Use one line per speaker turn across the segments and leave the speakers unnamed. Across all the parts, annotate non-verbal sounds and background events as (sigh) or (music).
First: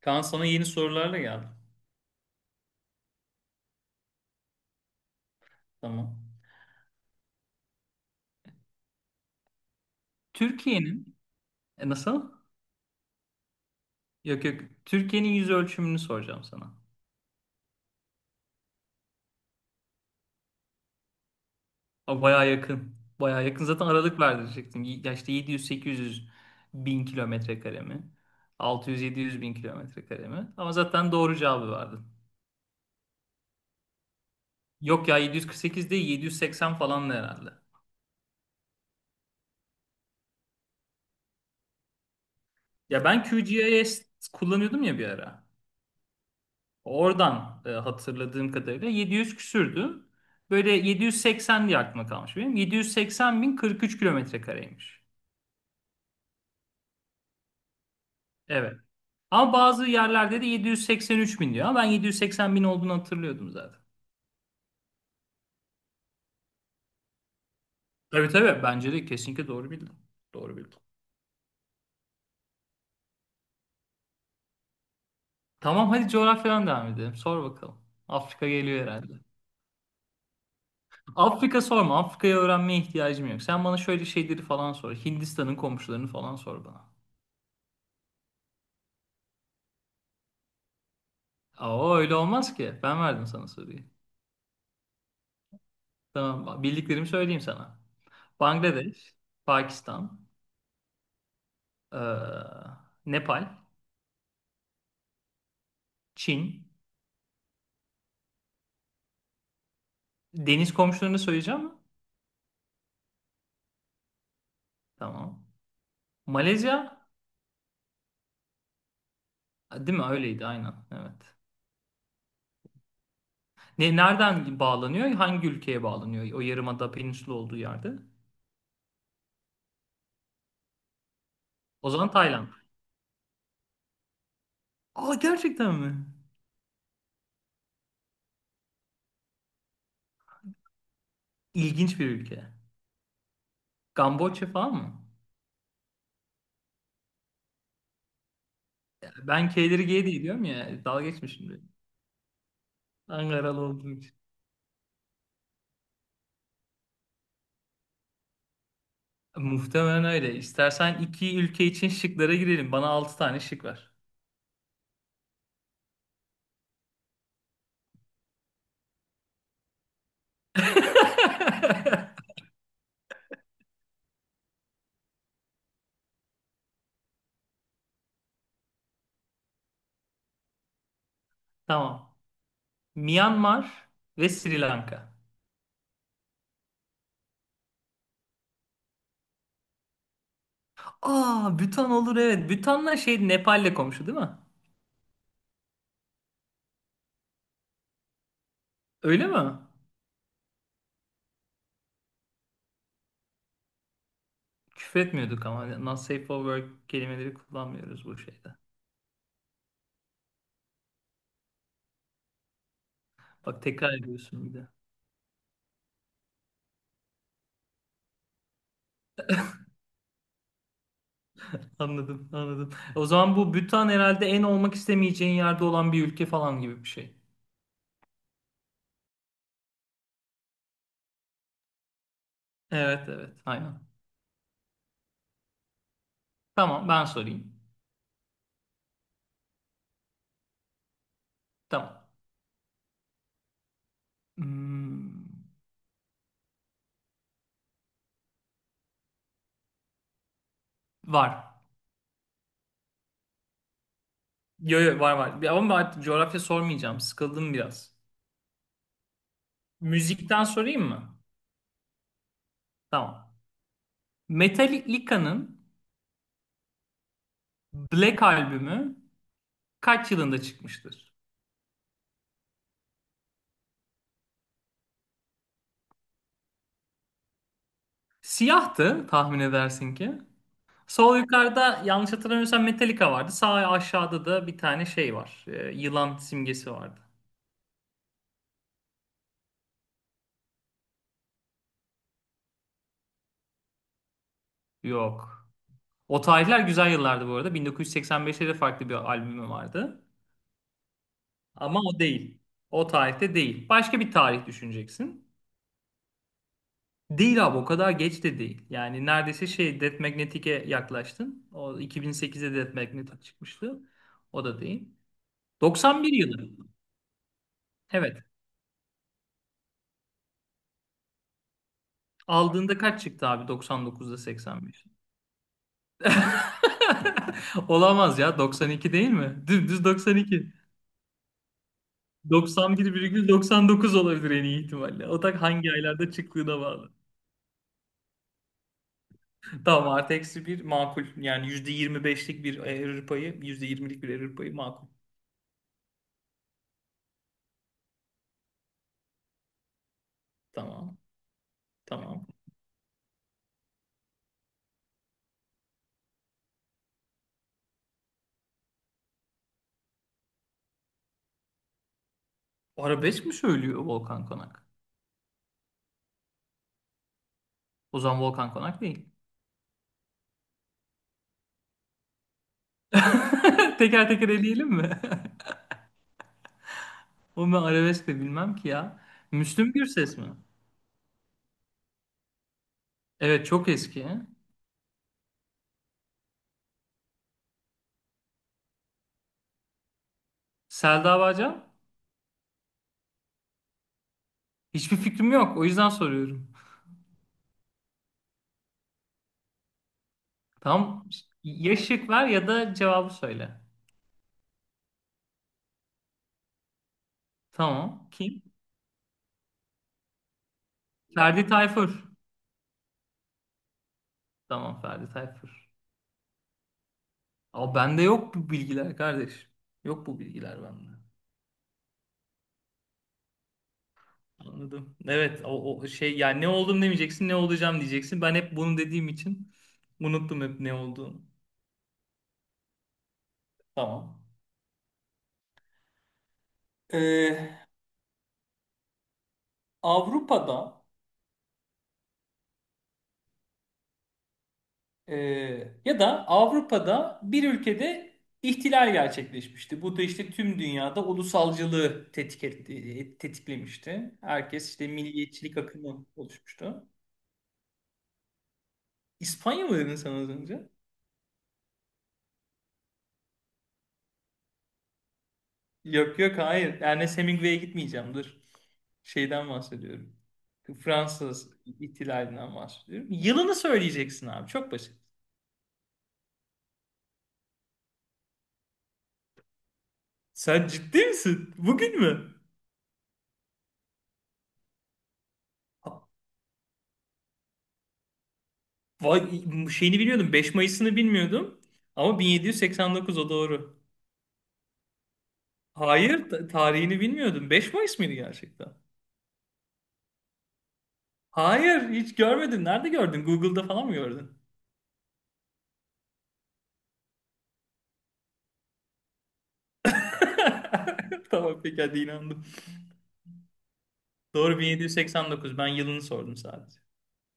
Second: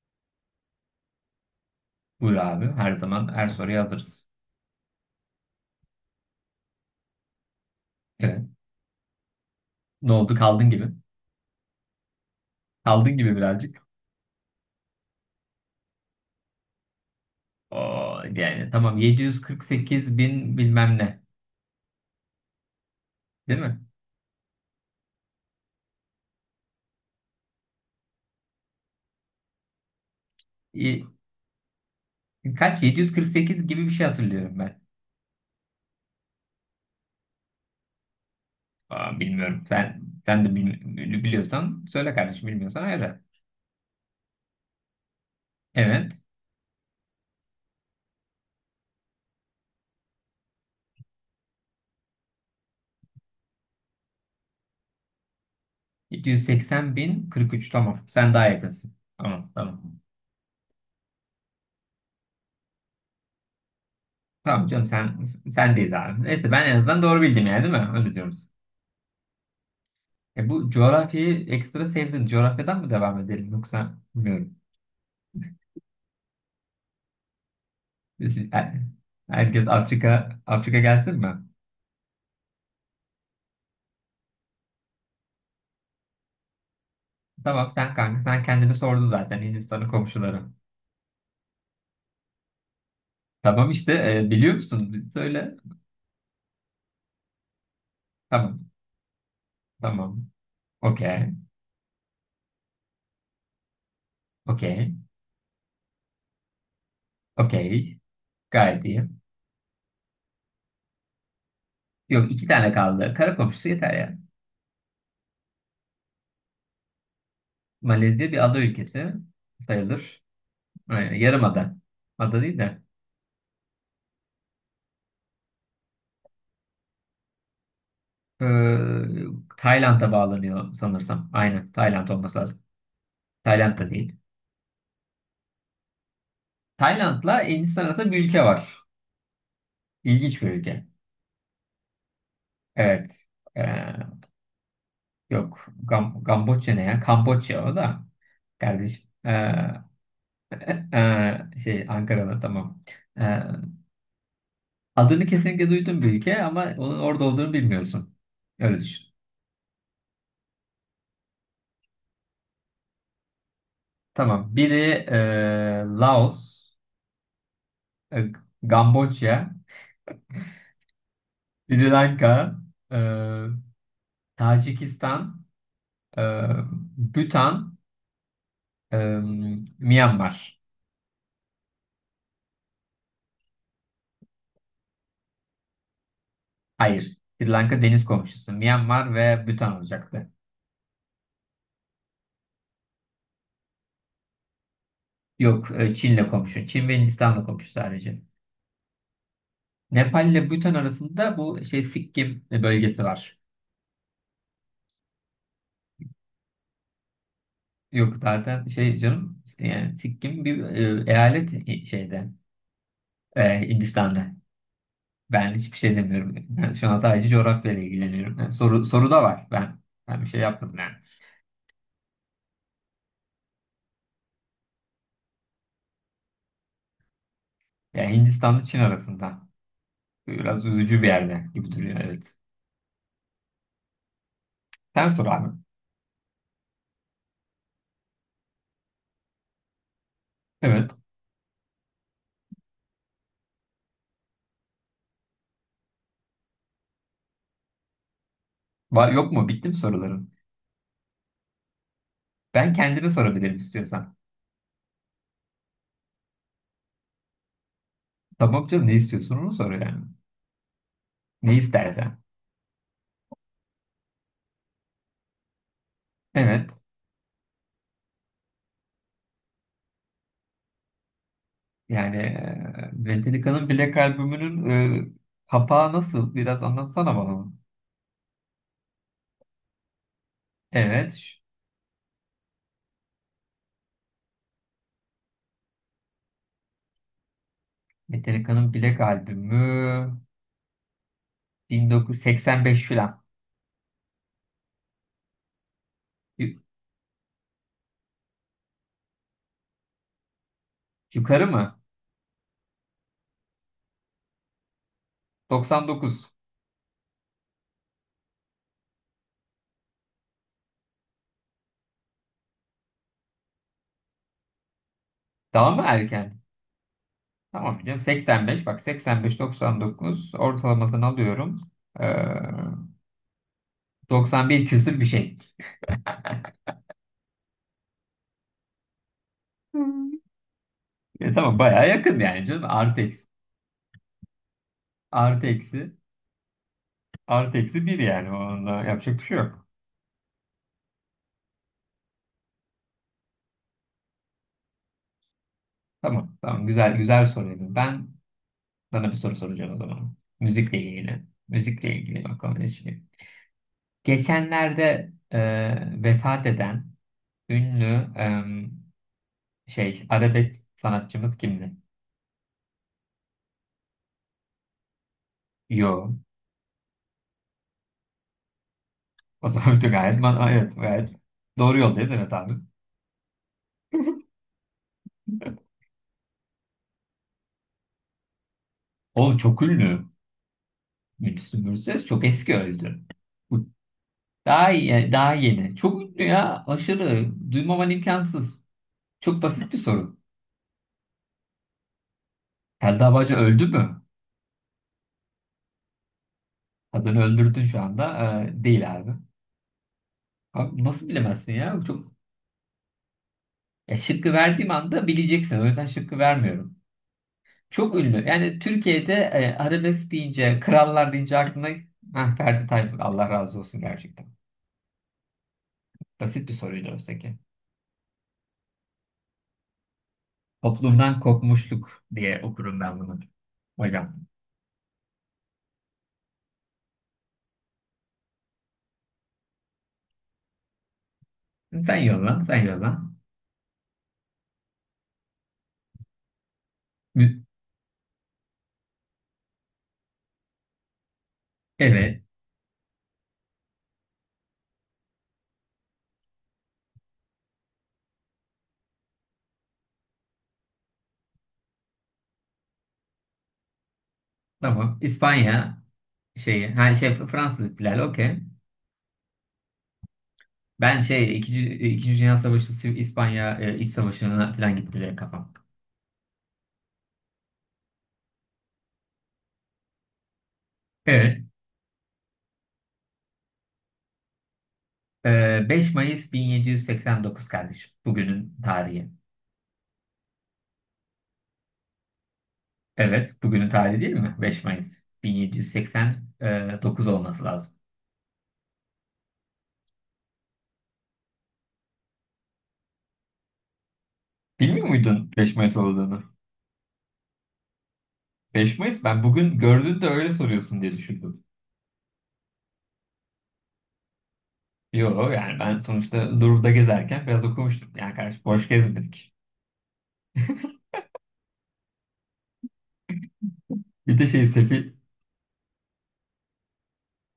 Kaan sana yeni sorularla geldim.
Buyur abi. Her zaman her soruya hazırız.
Tamam.
Evet. Ne oldu? Kaldın gibi.
Türkiye'nin nasıl?
Kaldın gibi birazcık.
Yok yok. Türkiye'nin yüz ölçümünü soracağım sana.
Oo, yani tamam 748 bin bilmem ne.
Aa, bayağı yakın. Bayağı
Değil
yakın.
mi?
Zaten aralık verdirecektim. Ya işte 700-800 bin kilometre kare mi? 600-700 bin kilometre kare mi? Ama
Y-
zaten doğru cevabı verdin.
Kaç? 748 gibi bir şey hatırlıyorum ben.
Yok ya 748 değil 780 falan da herhalde.
Aa, bilmiyorum. Sen de biliyorsan söyle kardeşim. Bilmiyorsan
Ya
ayrı.
ben QGIS kullanıyordum ya bir ara.
Evet.
Oradan hatırladığım kadarıyla 700 küsürdü. Böyle 780 diye aklıma kalmış benim. 780 bin 43 kilometre kareymiş.
780 bin 43 tamam. Sen daha
Evet.
yakınsın. Tamam
Ama bazı
tamam.
yerlerde de 783 bin diyor. Ama ben 780 bin olduğunu hatırlıyordum zaten.
Tamam canım sendeyiz abi. Neyse ben en azından doğru bildim yani değil mi? Öyle
Tabii
diyoruz.
tabii. Bence de kesinlikle doğru bildim.
E
Doğru
bu
bildim.
coğrafyayı ekstra sevdin. Coğrafyadan mı devam edelim yoksa bilmiyorum.
Tamam, hadi coğrafyadan devam edelim. Sor bakalım.
Biz-
Afrika
her-
geliyor herhalde.
Herkes Afrika Afrika gelsin mi?
Afrika sorma. Afrika'yı öğrenmeye ihtiyacım yok. Sen bana şöyle şeyleri falan sor. Hindistan'ın komşularını falan sor bana.
Tamam sen kanka sen kendini sordun zaten Hindistan'ın komşuları.
Aa, öyle olmaz ki. Ben verdim sana
Tamam
soruyu.
işte biliyor musun? Söyle.
Tamam, bildiklerimi söyleyeyim sana.
Tamam
Bangladeş, Pakistan,
tamam. Okey.
eee, Nepal,
Okey.
Çin.
Okey. Gayet iyi.
Deniz komşularını söyleyeceğim mi?
Yok iki tane kaldı. Kara komşusu yeter ya.
Tamam. Malezya,
Malezya bir ada ülkesi
değil mi?
sayılır.
Öyleydi, aynen.
Aynen,
Evet.
yarım ada. Ada değil de.
Nereden bağlanıyor? Hangi ülkeye bağlanıyor? O yarımada peninsula olduğu yerde.
Ee, Tayland'a bağlanıyor sanırsam. Aynen.
O
Tayland
zaman
olması
Tayland.
lazım. Tayland'da değil.
Aa, gerçekten mi?
Tayland'la Hindistan arasında bir ülke var. İlginç bir ülke.
İlginç bir ülke.
Evet. Ee,
Kamboçya falan mı?
yok. Kamboçya ne ya? Kamboçya o da. Kardeşim.
Ben K'leri G diye diyorum ya. Dalga geçmişim şimdi.
Ankara'da tamam. Ee,
Ankaralı olduğum için.
adını kesinlikle duydun bir ülke ama onun orada olduğunu bilmiyorsun. Öyle düşün.
Muhtemelen öyle. İstersen iki ülke için şıklara girelim. Bana altı tane şık ver.
Tamam. Biri Laos, e, Kamboçya, Sri
(laughs)
Lanka, ee, Tacikistan, ee, Bhutan, ee, Myanmar.
Tamam. Myanmar ve Sri Lanka.
Hayır. Sri Lanka deniz komşusu. Myanmar ve Bhutan olacaktı.
Aa, Bhutan olur evet. Bhutan'la şey Nepal'le komşu değil mi?
Yok, Çin'le komşu. Çin ve Hindistan'la komşu sadece.
Öyle mi?
Nepal ile Bhutan arasında bu şey Sikkim bölgesi var.
Küfretmiyorduk ama not safe for work kelimeleri kullanmıyoruz
Yok
bu şeyde.
zaten şey canım yani Sikkim bir eyalet
Bak, tekrar
Hindistan'da.
ediyorsun bir de.
Ben hiçbir şey demiyorum. Ben şu an sadece coğrafyayla ilgileniyorum. Yani soru soru da var. Ben bir şey yapmadım yani.
Anladım, anladım. O zaman bu Bhutan herhalde en olmak istemeyeceğin yerde olan bir ülke falan gibi bir şey.
Yani Hindistan'la Çin arasında. Biraz üzücü bir yerde gibi duruyor, evet.
Evet, evet, aynen.
Sen sor abi.
Tamam, ben sorayım.
Evet.
Tamam. Hmm.
Var, yok mu? Bitti mi soruların?
Var.
Ben kendime sorabilirim istiyorsan.
Yo, yo, var var. Ama artık coğrafya sormayacağım. Sıkıldım biraz.
Tamam canım, ne istiyorsun onu sor yani.
Müzikten sorayım mı?
Ne istersen.
Tamam. Metallica'nın
Evet.
Black albümü kaç yılında çıkmıştır?
Yani Metallica'nın Black albümünün kapağı nasıl? Biraz anlatsana bana onu.
Siyahtı, tahmin edersin ki.
Evet.
Sol yukarıda, yanlış hatırlamıyorsam, Metallica vardı. Sağ aşağıda da bir tane şey var. Yılan simgesi vardı.
Metallica'nın Black albümü 1985 falan.
Yok. O
Yu-
tarihler güzel yıllardı bu arada. 1985'te de farklı bir albümü vardı.
Yukarı mı?
Ama o değil. O tarihte değil. Başka bir tarih düşüneceksin.
99.
Değil abi, o kadar geç de değil. Yani neredeyse şey Death Magnetic'e yaklaştın. O, 2008'de Death Magnetic çıkmıştı. O da değil.
Daha mı
91
erken?
yılı.
Tamam canım
Evet.
85, bak, 85-99 ortalamasını alıyorum. Ee,
Aldığında kaç çıktı abi, 99'da
91
85?
küsür bir şey.
(laughs) Olamaz ya, 92 değil mi? Dümdüz
Hmm.
92.
Tamam bayağı yakın yani canım. Artı
91,99 olabilir en iyi ihtimalle. O da
Artı
hangi
eksi.
aylarda çıktığına bağlı.
Artı eksi bir yani. Onda yapacak bir şey yok.
Tamam, artı eksi bir makul. Yani %25'lik bir error payı, %20'lik bir error payı makul.
Tamam. Tamam. Güzel güzel soruydu. Ben sana bir soru soracağım o zaman. Müzikle
Tamam.
ilgili. Müzikle ilgili
Tamam.
bakalım ne şey. Geçenlerde vefat eden ünlü arabesk sanatçımız kimdi?
Arabesk mi söylüyor Volkan Konak?
Yo.
O zaman Volkan Konak değil.
O zaman (laughs) da gayet, evet, gayet doğru yoldayız, evet abi.
(laughs) Teker teker eleyelim mi? (laughs) Onu ben arabesk de bilmem ki ya.
Oğlum çok
Müslüm
ünlü.
Gürses mi?
Müslüm Gürses çok eski öldü.
Evet,
Bu
çok eski.
daha iyi, yani daha yeni. Çok ünlü ya. Aşırı. Duymaman imkansız. Çok basit bir soru.
Selda Bağcan?
Selda Bağcı öldü mü?
Hiçbir fikrim yok. O yüzden soruyorum.
Kadını öldürdün şu anda. Değil abi. Abi nasıl
Tamam.
bilemezsin
Ya
ya?
şık
Çok.
ver ya da cevabı söyle.
Ya şıkkı verdiğim anda bileceksin. O yüzden şıkkı vermiyorum. Çok
Tamam.
ünlü.
Kim?
Yani Türkiye'de arabesk deyince, krallar deyince
Ferdi
aklına...
Tayfur.
Heh, Ferdi Tayfur. Allah razı olsun gerçekten.
Tamam, Ferdi Tayfur.
Basit bir soruydu oysa ki.
Ama bende yok bu bilgiler kardeş. Yok bu bilgiler bende.
Toplumdan kopmuşluk diye okurum ben bunu. Hocam.
Anladım. Evet, o şey yani, ne oldum demeyeceksin, ne olacağım diyeceksin. Ben hep bunu dediğim için unuttum hep ne olduğumu.
Sen yolla, sen yolla.
Tamam.
Mü-
Ee, Avrupa'da
Evet.
e, ya da Avrupa'da bir ülkede ihtilal gerçekleşmişti. Bu da işte tüm dünyada ulusalcılığı tetiklemişti. Herkes işte
Tamam.
milliyetçilik
İspanya
akımı
şeyi,
oluşmuştu.
her şey Fransız ihtilali, okey.
İspanya mı dedin sen az önce?
Ben şey ikinci Dünya Savaşı, İspanya İç Savaşı'na falan gitti direkt kafam.
Yok yok, hayır. Ernest Hemingway'e gitmeyeceğim. Dur. Şeyden bahsediyorum.
Evet.
Fransız ihtilalinden bahsediyorum. Yılını söyleyeceksin abi. Çok basit.
E, 5 Mayıs 1789 kardeşim. Bugünün tarihi.
Sen ciddi misin? Bugün mü?
Evet. Bugünün tarihi değil mi? 5 Mayıs 1789 olması lazım.
Vay, şeyini biliyordum, 5 Mayıs'ını bilmiyordum. Ama 1789 o doğru.
Bilmiyor muydun 5 Mayıs
Hayır,
olduğunu?
tarihini bilmiyordum. 5 Mayıs mıydı gerçekten?
5 Mayıs, ben bugün gördün de öyle soruyorsun diye düşündüm.
Hayır, hiç görmedin. Nerede gördün? Google'da falan mı gördün?
Yok yani ben sonuçta Louvre'da gezerken biraz okumuştum. Yani kardeş, boş gezmedik.
(laughs) Tamam peki, hadi inandım.
Bir de
Doğru,
sefil,
1789. Ben yılını sordum sadece.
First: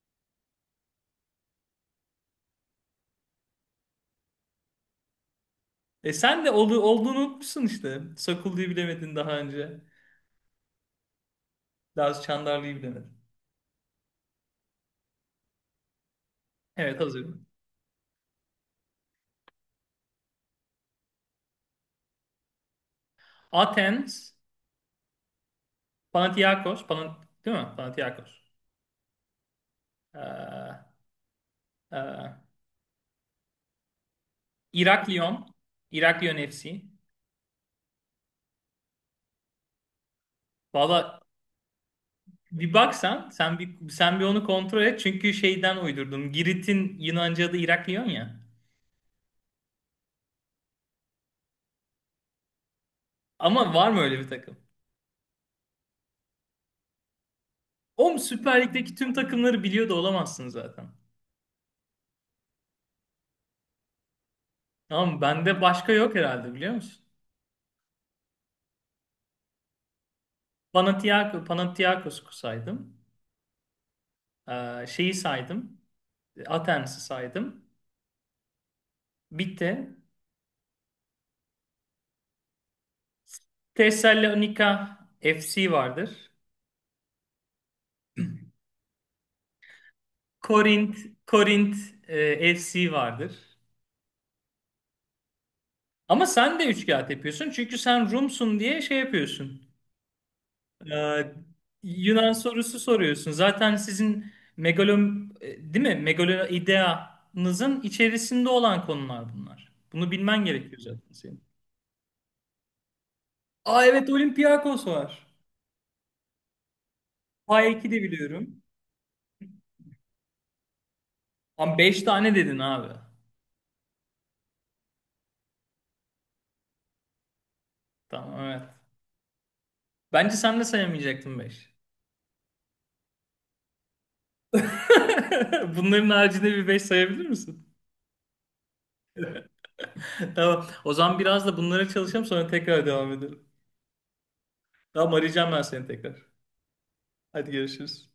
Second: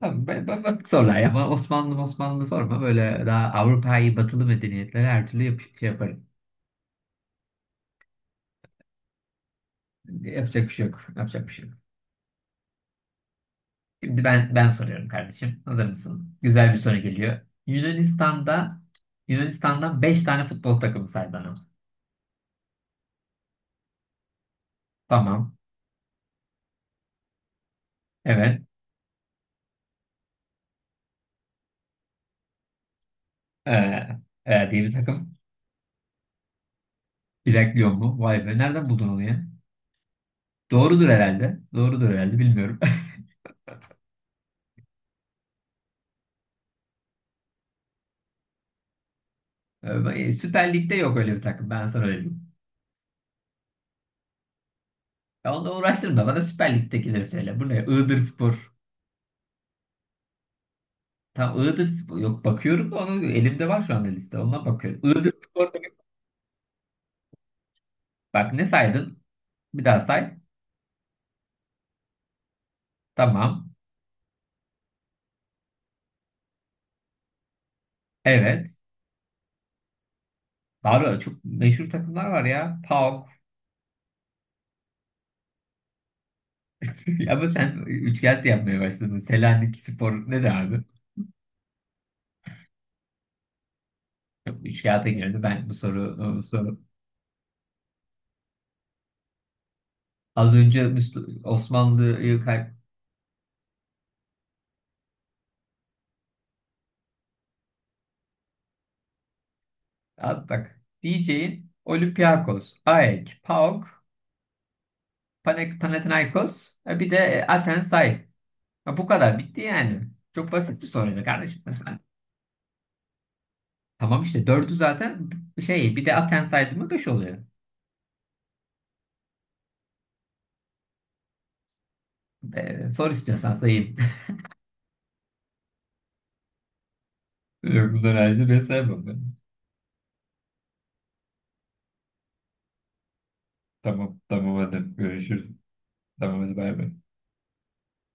tamam, bak sorular ama Osmanlı Osmanlı sorma, böyle daha Avrupa'yı batılı medeniyetlere her türlü yap
E
yaparım.
sen de olduğunu unutmuşsun işte. Sakullu'yu bilemedin daha önce.
Yapacak bir şey yok. Yapacak bir şey yok.
Daha Çandarlı'yı bilemedin.
Şimdi ben soruyorum kardeşim. Hazır mısın? Güzel bir soru
Evet,
geliyor.
hazırım.
Yunanistan'da Yunanistan'dan 5 tane futbol takımı say bana.
Athens,
Tamam.
Panathinaikos, değil mi? Panathinaikos.
Evet.
Ee, e,
Ee, diye bir takım.
Iraklion, Iraklion FC.
Bilekliyor mu? Vay be. Nereden buldun onu ya? Doğrudur
Valla
herhalde. Doğrudur herhalde.
bir
Bilmiyorum. (laughs)
baksan sen bir, onu kontrol et. Çünkü şeyden uydurdum. Girit'in Yunanca adı Iraklion ya.
Süper Lig'de yok öyle bir takım. Ben sana öyle diyeyim.
Ama var mı öyle bir takım?
Ya onunla uğraştırma. Bana Süper Lig'dekileri söyle. Bu ne?
Oğlum, Süper
Iğdırspor.
Lig'deki tüm takımları biliyor da olamazsın zaten.
Tam Iğdırspor. Yok, bakıyorum da onu, elimde var şu anda liste. Ondan bakıyorum.
Tamam mı? Bende
Iğdırspor.
başka yok herhalde, biliyor musun?
Bak ne saydın? Bir daha say.
Panathinaikos'u saydım.
Tamam.
Şeyi saydım. Athens'i saydım.
Evet.
Bitti.
Var ya, çok meşhur takımlar var ya. PAOK.
Thessalonica FC vardır.
(laughs) Ama sen üçkağıt yapmaya başladın. Selanik Spor ne derdi abi?
Korint, Korint FC vardır.
Yok, üçkağıta girdi. Ben
Ama
bu
sen de
soru.
üç kağıt yapıyorsun. Çünkü sen Rumsun diye şey yapıyorsun.
Az önce
Ee, Yunan
Osmanlı'yı kay...
sorusu soruyorsun. Zaten sizin değil mi? Megaloideanızın içerisinde olan konular bunlar. Bunu bilmen
Abi bak,
gerekiyor zaten senin.
diyeceğin Olympiakos, AEK,
Aa,
PAOK,
evet, Olympiakos var.
Panathinaikos. Bir de
Pay 2 de
Athensay.
biliyorum.
Ya bu kadar. Bitti yani. Çok basit bir soruydu kardeşim. Hani
Ama 5 tane dedin abi.
Tamam işte. Dördü zaten. Bir de Athensay'dı mı beş oluyor.
Tamam, evet. Bence sen de sayamayacaktın 5.
Sor istiyorsan sayayım.
(laughs) Bunların haricinde bir 5 sayabilir
(laughs)
misin?
Yok, bunları ayrıca ben sevmem ben.
(laughs) Tamam. O zaman biraz da bunlara çalışalım, sonra tekrar devam edelim.
Tamam, tamam hadi
Tamam,
görüşürüz.
arayacağım ben seni tekrar.
Tamam hadi bay bay.
Hadi görüşürüz.